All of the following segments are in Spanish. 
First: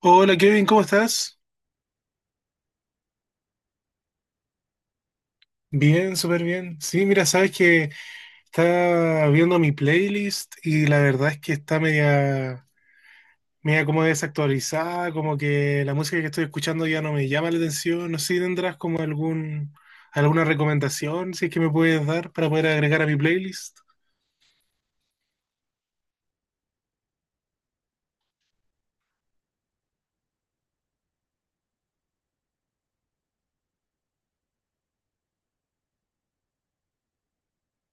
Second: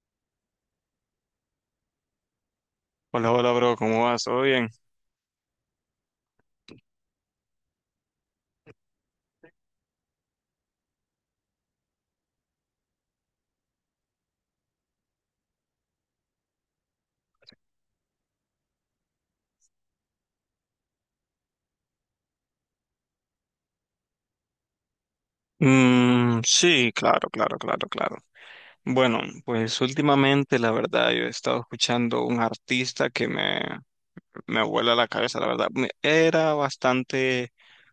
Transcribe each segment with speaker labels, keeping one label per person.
Speaker 1: Hola, Kevin, ¿cómo estás?
Speaker 2: Hola, hola, bro, ¿cómo vas? ¿Todo bien?
Speaker 1: Bien, súper bien. Sí, mira, sabes que estaba viendo mi playlist y la verdad es que está media como desactualizada, como que la música que estoy escuchando ya no me llama la atención. No sé si tendrás como alguna recomendación, si es que me puedes dar para poder agregar a mi playlist.
Speaker 2: Sí, claro, claro, claro, claro. Bueno, pues últimamente, la verdad, yo he estado escuchando un artista que me vuela la cabeza, la verdad. Me- Era bastante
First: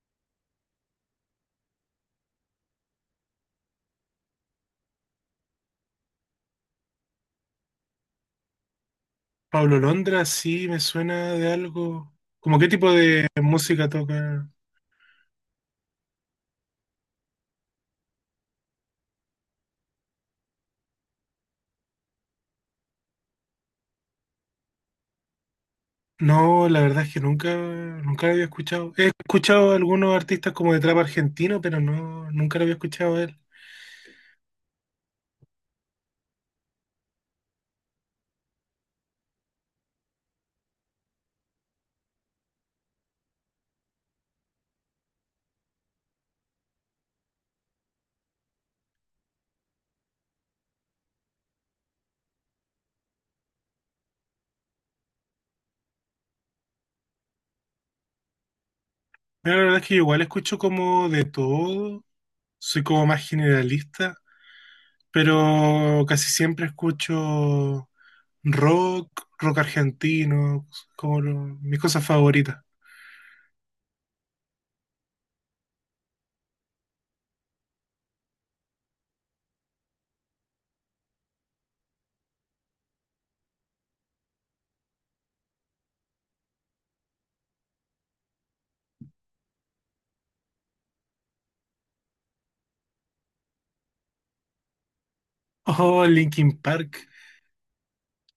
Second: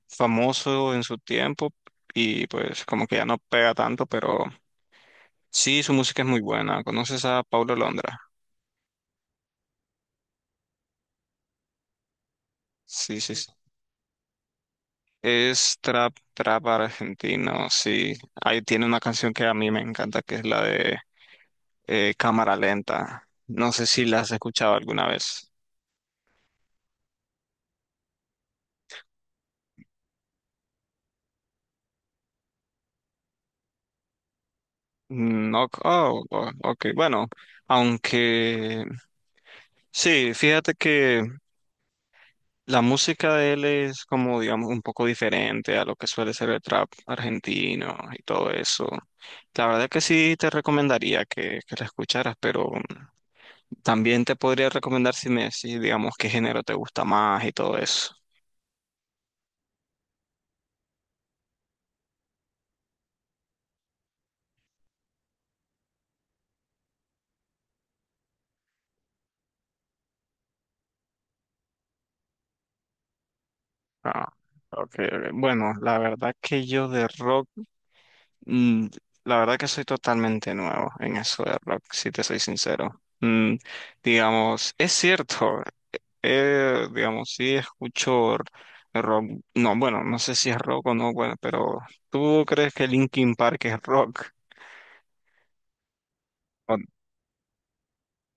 Speaker 2: famoso en su tiempo y pues como que ya no pega tanto, pero sí, su música es muy buena. ¿Conoces a Paulo Londra?
Speaker 1: Pablo Londra, sí, me suena de algo. ¿Cómo qué tipo
Speaker 2: Sí,
Speaker 1: de
Speaker 2: sí, sí.
Speaker 1: música toca?
Speaker 2: Es trap argentino, sí. Ahí tiene una canción que a mí me encanta, que es la de cámara lenta. No sé si las has escuchado alguna vez.
Speaker 1: No, la verdad es que nunca lo había escuchado. He escuchado a algunos artistas como de trap argentino, pero no, nunca lo había escuchado a él.
Speaker 2: No, oh, oh, ok, bueno, aunque sí, fíjate que la música de él es como, digamos, un poco diferente a lo que suele ser el trap argentino y todo eso. La verdad que sí te recomendaría que la escucharas, pero también te podría recomendar si me decís, digamos, qué género te gusta más y todo eso.
Speaker 1: Mira, la verdad es que yo igual escucho como de todo, soy como más generalista, pero casi siempre escucho rock, rock argentino, mis cosas favoritas.
Speaker 2: Ah, ok, ok. Bueno, la verdad que yo de rock. Mm, la verdad que soy totalmente nuevo en eso de rock, si te soy sincero. Digamos, es cierto, digamos, rock, no, bueno, no sé si es rock o no, bueno, pero ¿tú crees que Linkin Park es rock?
Speaker 1: Oh, Linkin
Speaker 2: O-
Speaker 1: Park.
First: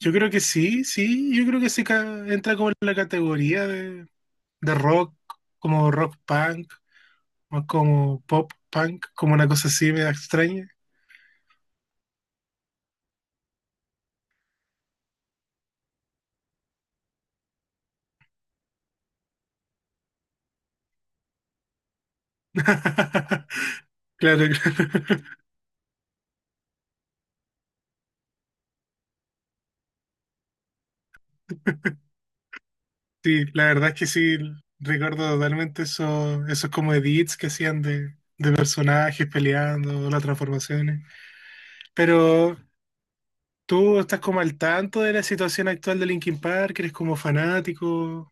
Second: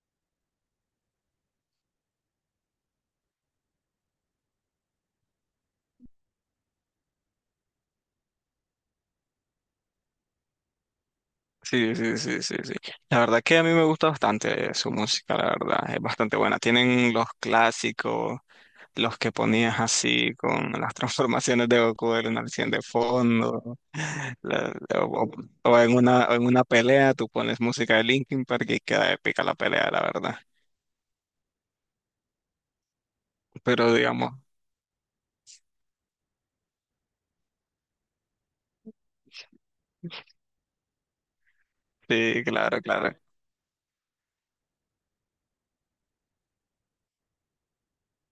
Speaker 1: Yo creo que sí, sí, yo creo que sí entra como en la categoría de rock, como rock punk, más como pop, punk, como una cosa así media extraña.
Speaker 2: sí, sí, sí, sí, sí. La verdad que a mí me gusta bastante su música, la verdad, es bastante buena. Tienen los clásicos. Los que ponías así con las transformaciones de Goku en una acción de fondo,
Speaker 1: Claro, claro.
Speaker 2: la- o, o en o en una pelea tú pones música de Linkin Park y queda épica la pelea, la verdad.
Speaker 1: Sí, la verdad
Speaker 2: Pero
Speaker 1: es que
Speaker 2: digamos,
Speaker 1: sí, recuerdo totalmente eso, esos como edits que hacían de personajes peleando, las transformaciones.
Speaker 2: sí,
Speaker 1: Pero
Speaker 2: claro, claro.
Speaker 1: tú estás como al tanto de la situación actual de Linkin Park, eres como fanático.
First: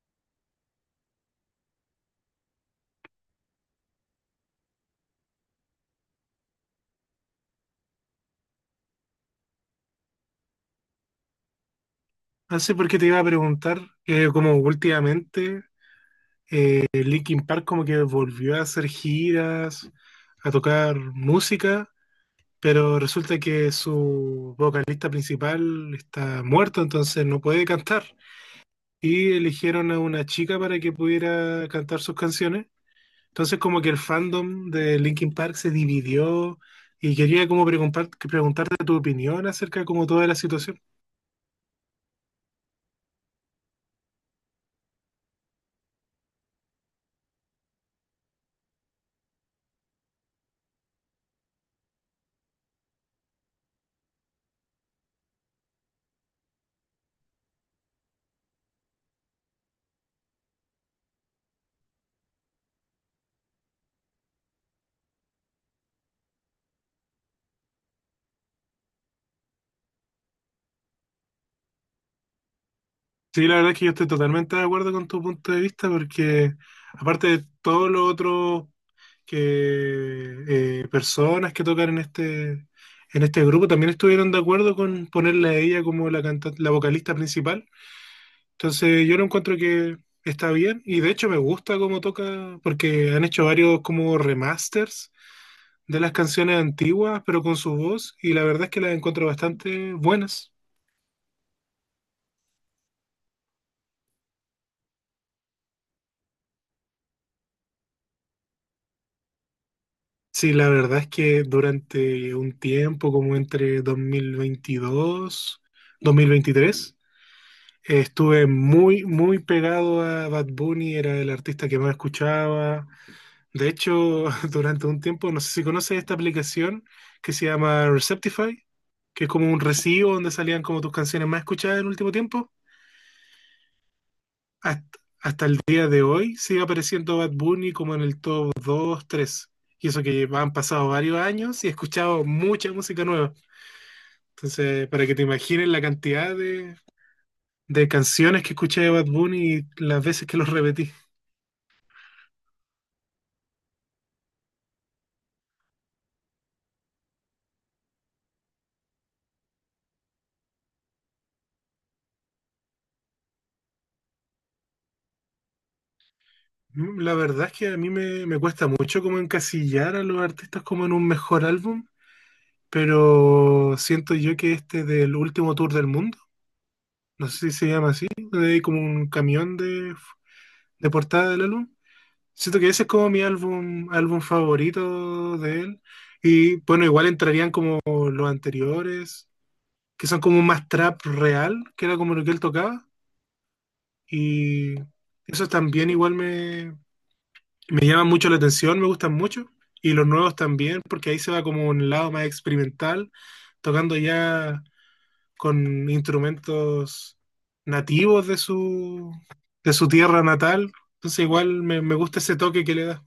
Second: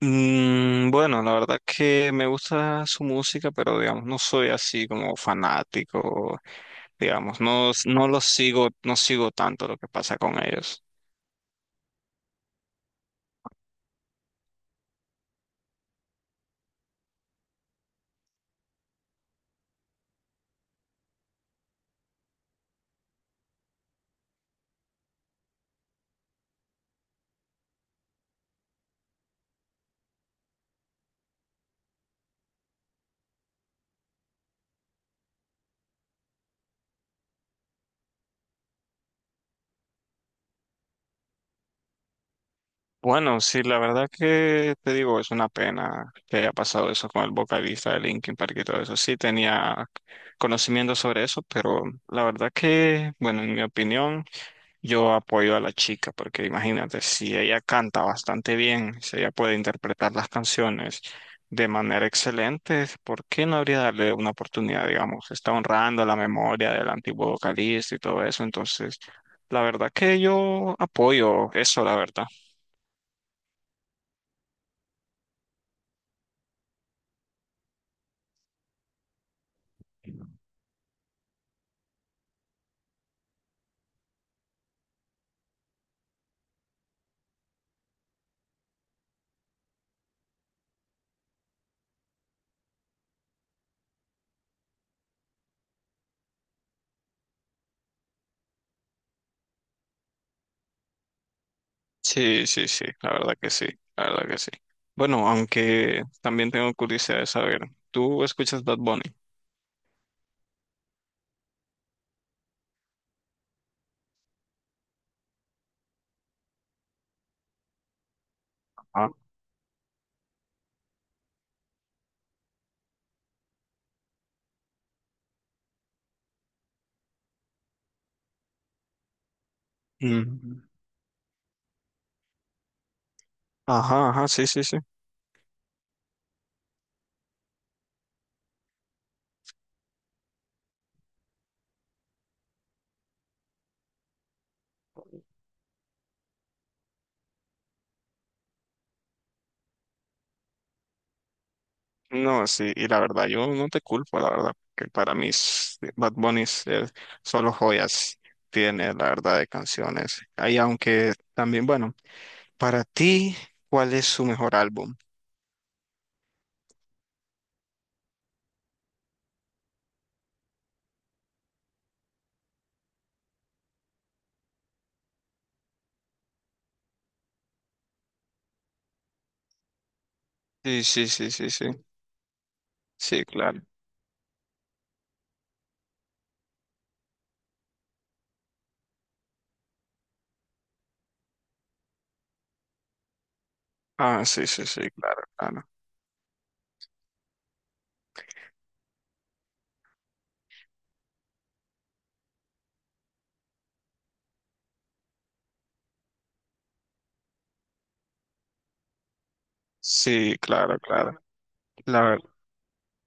Speaker 2: Bueno, la verdad que me gusta su música, pero digamos, no soy así como fanático, digamos, no lo sigo, no sigo tanto lo que pasa con ellos.
Speaker 1: No sé por qué te iba a preguntar, que como últimamente Linkin Park como que volvió a hacer giras, a tocar música. Pero resulta que su vocalista principal está muerto, entonces no puede cantar. Y eligieron a una chica para que pudiera cantar sus canciones. Entonces como que el fandom de Linkin Park se dividió y quería como preguntarte tu opinión acerca como toda la situación.
Speaker 2: Bueno, sí, la verdad que te digo, es una pena que haya pasado eso con el vocalista de Linkin Park y todo eso. Sí, tenía conocimiento sobre eso, pero la verdad que, bueno, en mi opinión, yo apoyo a la chica, porque imagínate, si ella canta bastante bien, si ella puede interpretar las canciones de manera excelente, ¿por qué no habría darle una oportunidad, digamos? Está honrando la memoria del antiguo vocalista y todo eso, entonces, la verdad que yo apoyo eso, la verdad.
Speaker 1: Sí, la verdad es que yo estoy totalmente de acuerdo con tu punto de vista porque aparte de todo lo otro que personas que tocaron en este grupo también estuvieron de acuerdo con ponerla a ella como la vocalista principal. Entonces yo lo encuentro que está bien y de hecho me gusta cómo toca porque han hecho varios como remasters de las canciones antiguas pero con su voz y la verdad es que las encuentro bastante buenas.
Speaker 2: Sí, sí, sí, la verdad que sí, la verdad que sí. Bueno, aunque también tengo curiosidad de saber, ¿tú escuchas Bad Bunny?
Speaker 1: Sí, la verdad es que durante un tiempo, como entre 2022, 2023, estuve
Speaker 2: Ah.
Speaker 1: muy pegado a Bad Bunny, era el artista que más escuchaba. De hecho, durante un tiempo, no sé si conoces esta aplicación que se llama Receptify, que es como un recibo donde salían
Speaker 2: Mm.
Speaker 1: como tus canciones más escuchadas en el último tiempo.
Speaker 2: Ajá, ajá, sí, sí, sí.
Speaker 1: Hasta hasta el día de hoy sigue apareciendo Bad Bunny como en el top 2 tres. Y eso que han pasado varios años y he escuchado mucha música nueva. Entonces, para que te imagines la cantidad de canciones que escuché de Bad Bunny y las veces que los repetí.
Speaker 2: No, sí, y la verdad, yo no te culpo, la verdad, que para mí s- Bad Bunny es- solo joyas tiene, la verdad, de canciones. Ahí, aunque también, bueno, para ti, ¿cuál es su mejor álbum?
Speaker 1: Mm, la verdad es que a me cuesta mucho como encasillar a los artistas como en un mejor álbum, pero siento yo que este del último tour del mundo, no sé si se llama así, donde hay como un camión
Speaker 2: Sí,
Speaker 1: de
Speaker 2: sí,
Speaker 1: portada
Speaker 2: sí,
Speaker 1: del
Speaker 2: sí, sí,
Speaker 1: álbum. Siento que ese es como mi
Speaker 2: sí, claro.
Speaker 1: álbum favorito de él. Y bueno, igual entrarían como los anteriores, que son como más trap real, que era como lo que él tocaba.
Speaker 2: Ah, sí, sí,
Speaker 1: Y
Speaker 2: sí, claro,
Speaker 1: esos
Speaker 2: claro.
Speaker 1: también igual me llaman mucho la atención, me gustan mucho. Y los nuevos también, porque ahí se va como un lado más experimental, tocando ya con instrumentos nativos de de su tierra
Speaker 2: Sí,
Speaker 1: natal.
Speaker 2: claro,
Speaker 1: Entonces
Speaker 2: claro.
Speaker 1: igual me
Speaker 2: La
Speaker 1: gusta
Speaker 2: verdad.
Speaker 1: ese toque que le da.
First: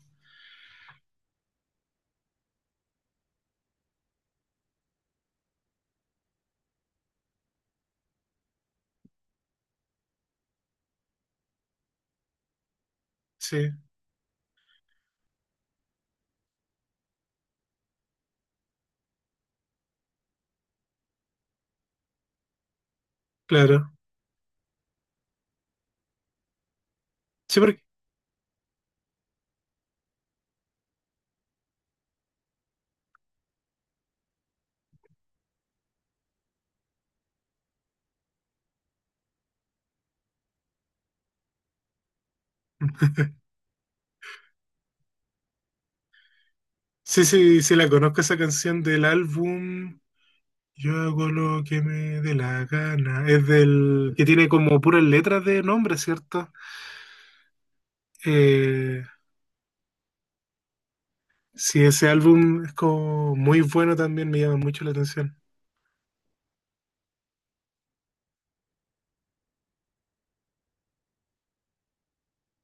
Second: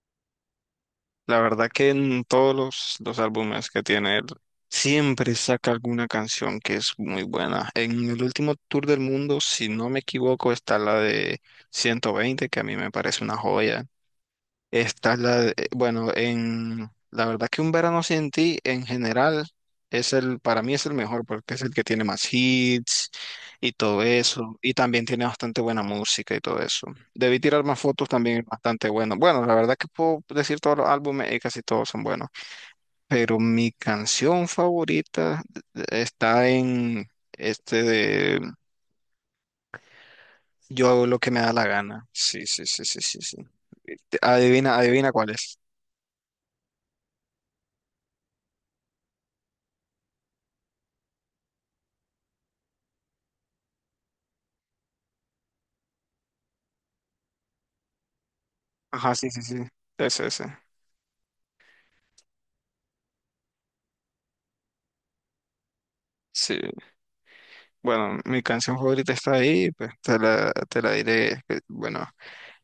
Speaker 2: La verdad que en todos los álbumes que tiene él, siempre saca alguna canción que es muy buena. En el último tour del mundo, si no me equivoco, está la de 120, que a mí me parece una
Speaker 1: Sí,
Speaker 2: joya. Esta es bueno, en la verdad que un verano sin ti en general es para mí es el mejor porque es el que tiene más hits y
Speaker 1: claro.
Speaker 2: todo eso. Y también tiene bastante buena música y todo eso. Debí
Speaker 1: Sí,
Speaker 2: tirar más
Speaker 1: porque
Speaker 2: fotos también es bastante bueno. Bueno, la verdad que puedo decir todos los álbumes y casi todos son buenos. Pero mi canción favorita está en este de Yo hago lo que me da la gana. Sí, sí, sí, sí, sí, sí. Adivina, adivina cuál es.
Speaker 1: sí, sí, sí, la conozco esa canción del álbum Yo hago lo que me dé la gana. Es del que tiene como puras letras de nombre, ¿cierto? Eh,
Speaker 2: Ajá, sí, sí, sí. Ese, ese.
Speaker 1: sí, ese álbum es como muy bueno también, me llama mucho la atención.
Speaker 2: Sí, bueno, mi canción favorita está ahí, pues te te la diré. Bueno,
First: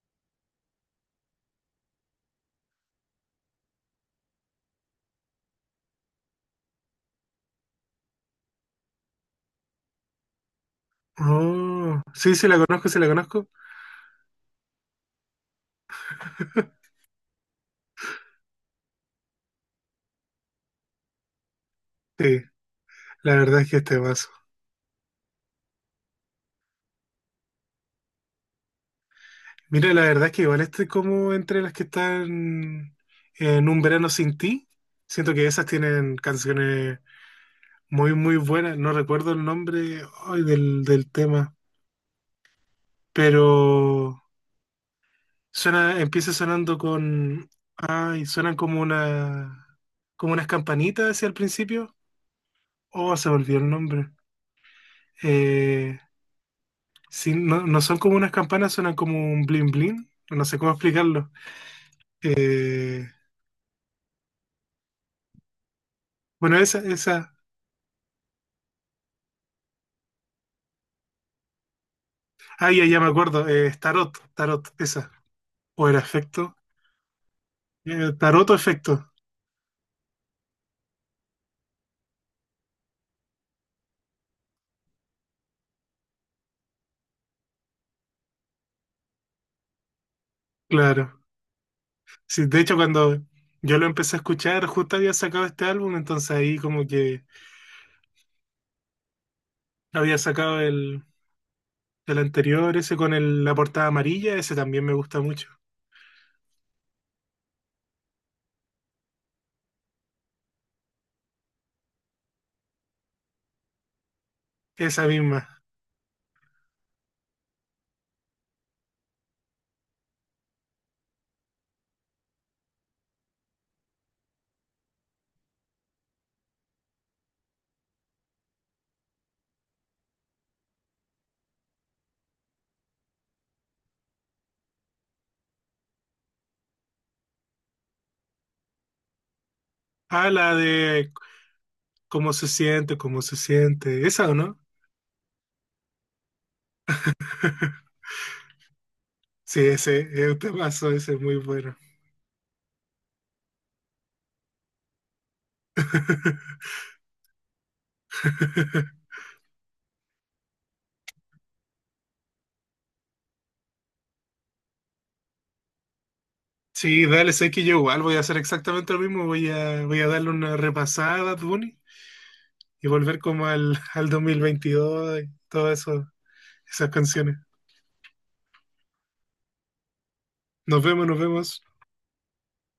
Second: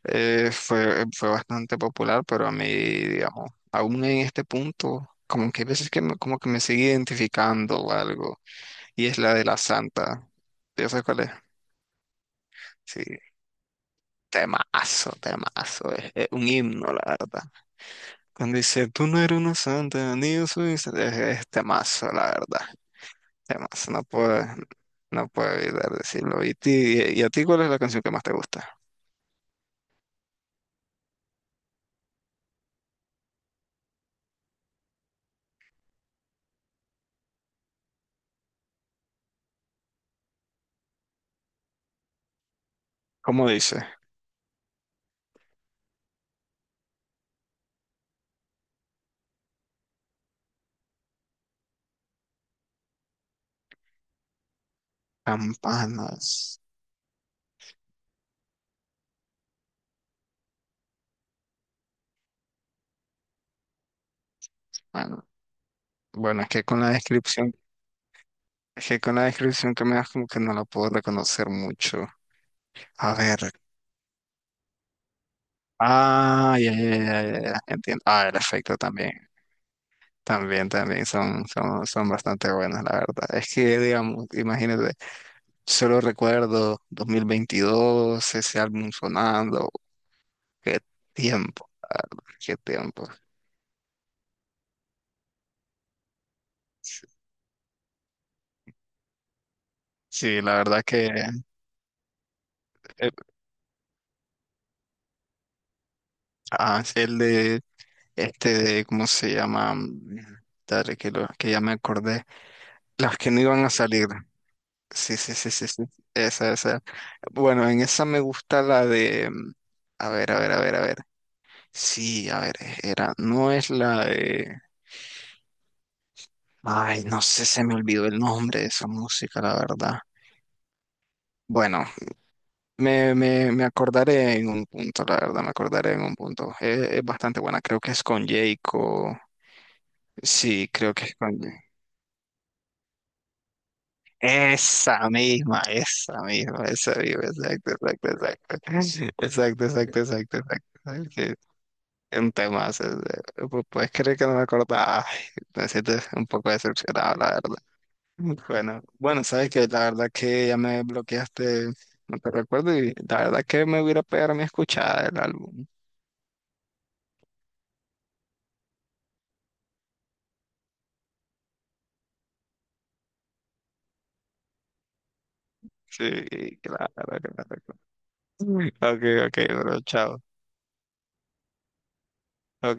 Speaker 2: fue bastante popular, pero a mí, digamos, aún en este punto, como que hay veces que como que me sigue identificando o algo, y es la de la Santa. ¿Ya sabes cuál es?
Speaker 1: Oh, sí, sí, la conozco, sí,
Speaker 2: Sí,
Speaker 1: la conozco.
Speaker 2: temazo, temazo, es un himno, la verdad. Cuando dice, tú no eres una santa, ni yo soy, un santa", es temazo, la
Speaker 1: Sí,
Speaker 2: verdad.
Speaker 1: la verdad es que
Speaker 2: Además,
Speaker 1: este
Speaker 2: no
Speaker 1: vaso.
Speaker 2: puedo, no puedo evitar decirlo. ¿Y, ti- y a ti cuál es la canción que más te gusta?
Speaker 1: Mira, la verdad es que igual este como entre las que están en Un Verano Sin Ti. Siento que esas tienen canciones muy, muy buena. No recuerdo el nombre, ay, del tema,
Speaker 2: ¿Cómo dice?
Speaker 1: pero suena, empieza sonando con, ay, suenan como una, como unas campanitas hacia el principio. Oh, se me olvidó el nombre. Eh,
Speaker 2: Campanas.
Speaker 1: sí, no, no son como unas campanas, suenan como un bling bling. No sé cómo explicarlo. Eh,
Speaker 2: Bueno, bueno, es
Speaker 1: bueno,
Speaker 2: que
Speaker 1: esa,
Speaker 2: con la
Speaker 1: esa.
Speaker 2: descripción, es que con la descripción que me das como que no la puedo reconocer mucho.
Speaker 1: Ah, ya, ya me
Speaker 2: A ver.
Speaker 1: acuerdo. Es tarot, esa. O era efecto.
Speaker 2: Ah, ya, ya, ya, ya, ya, entiendo.
Speaker 1: Eh,
Speaker 2: Ah, el
Speaker 1: tarot o
Speaker 2: efecto
Speaker 1: efecto,
Speaker 2: también. También, también son bastante buenas, la verdad. Es que, digamos, imagínate, solo recuerdo 2022, ese álbum sonando, qué
Speaker 1: claro.
Speaker 2: tiempo, la verdad,
Speaker 1: Sí,
Speaker 2: qué
Speaker 1: de hecho,
Speaker 2: tiempo.
Speaker 1: cuando yo lo empecé a escuchar, justo había sacado este álbum, entonces ahí como
Speaker 2: Sí,
Speaker 1: que había
Speaker 2: sí, la
Speaker 1: sacado
Speaker 2: verdad que
Speaker 1: el anterior, ese
Speaker 2: eh,
Speaker 1: la portada amarilla, ese también me gusta mucho.
Speaker 2: sí, el de, ¿cómo se llama? Dale, que ya me acordé, las que no iban a salir.
Speaker 1: Esa
Speaker 2: Sí, sí, sí,
Speaker 1: misma.
Speaker 2: sí, sí, esa, esa. Bueno, en esa me gusta la a ver, a ver, a ver, a ver. Sí, a ver, era, no es la de... Ay, no sé, se me olvidó el nombre de esa música, la verdad. Bueno, me acordaré en un punto, la verdad, me acordaré en un punto. Es bastante buena, creo que es con Jayco.
Speaker 1: Ah, la
Speaker 2: Sí, creo que
Speaker 1: de
Speaker 2: es con... Jay-
Speaker 1: cómo se siente, cómo se siente. ¿Esa o no?
Speaker 2: Esa misma, esa misma, esa misma, exacto, exacto, exacto.
Speaker 1: Sí,
Speaker 2: Exacto, exacto,
Speaker 1: ese es un
Speaker 2: exacto, exacto.
Speaker 1: temazo,
Speaker 2: Exacto,
Speaker 1: ese es
Speaker 2: sí.
Speaker 1: muy bueno.
Speaker 2: Un tema, puedes creer que no me acordaba. Ay, me siento un poco decepcionado, la verdad. Bueno, bueno, sabes que la verdad que ya me bloqueaste, no te recuerdo, y la verdad que me voy a ir a pegar mi escuchada del álbum.
Speaker 1: Sí, dale, sé que yo igual voy a hacer exactamente lo mismo, voy a darle una repasada a Bad Bunny y volver como al 2022 y todo eso,
Speaker 2: Sí,
Speaker 1: esas
Speaker 2: claro, claro,
Speaker 1: canciones.
Speaker 2: claro. Ok, ok, bro, chao.
Speaker 1: Nos vemos, nos vemos.
Speaker 2: Ok.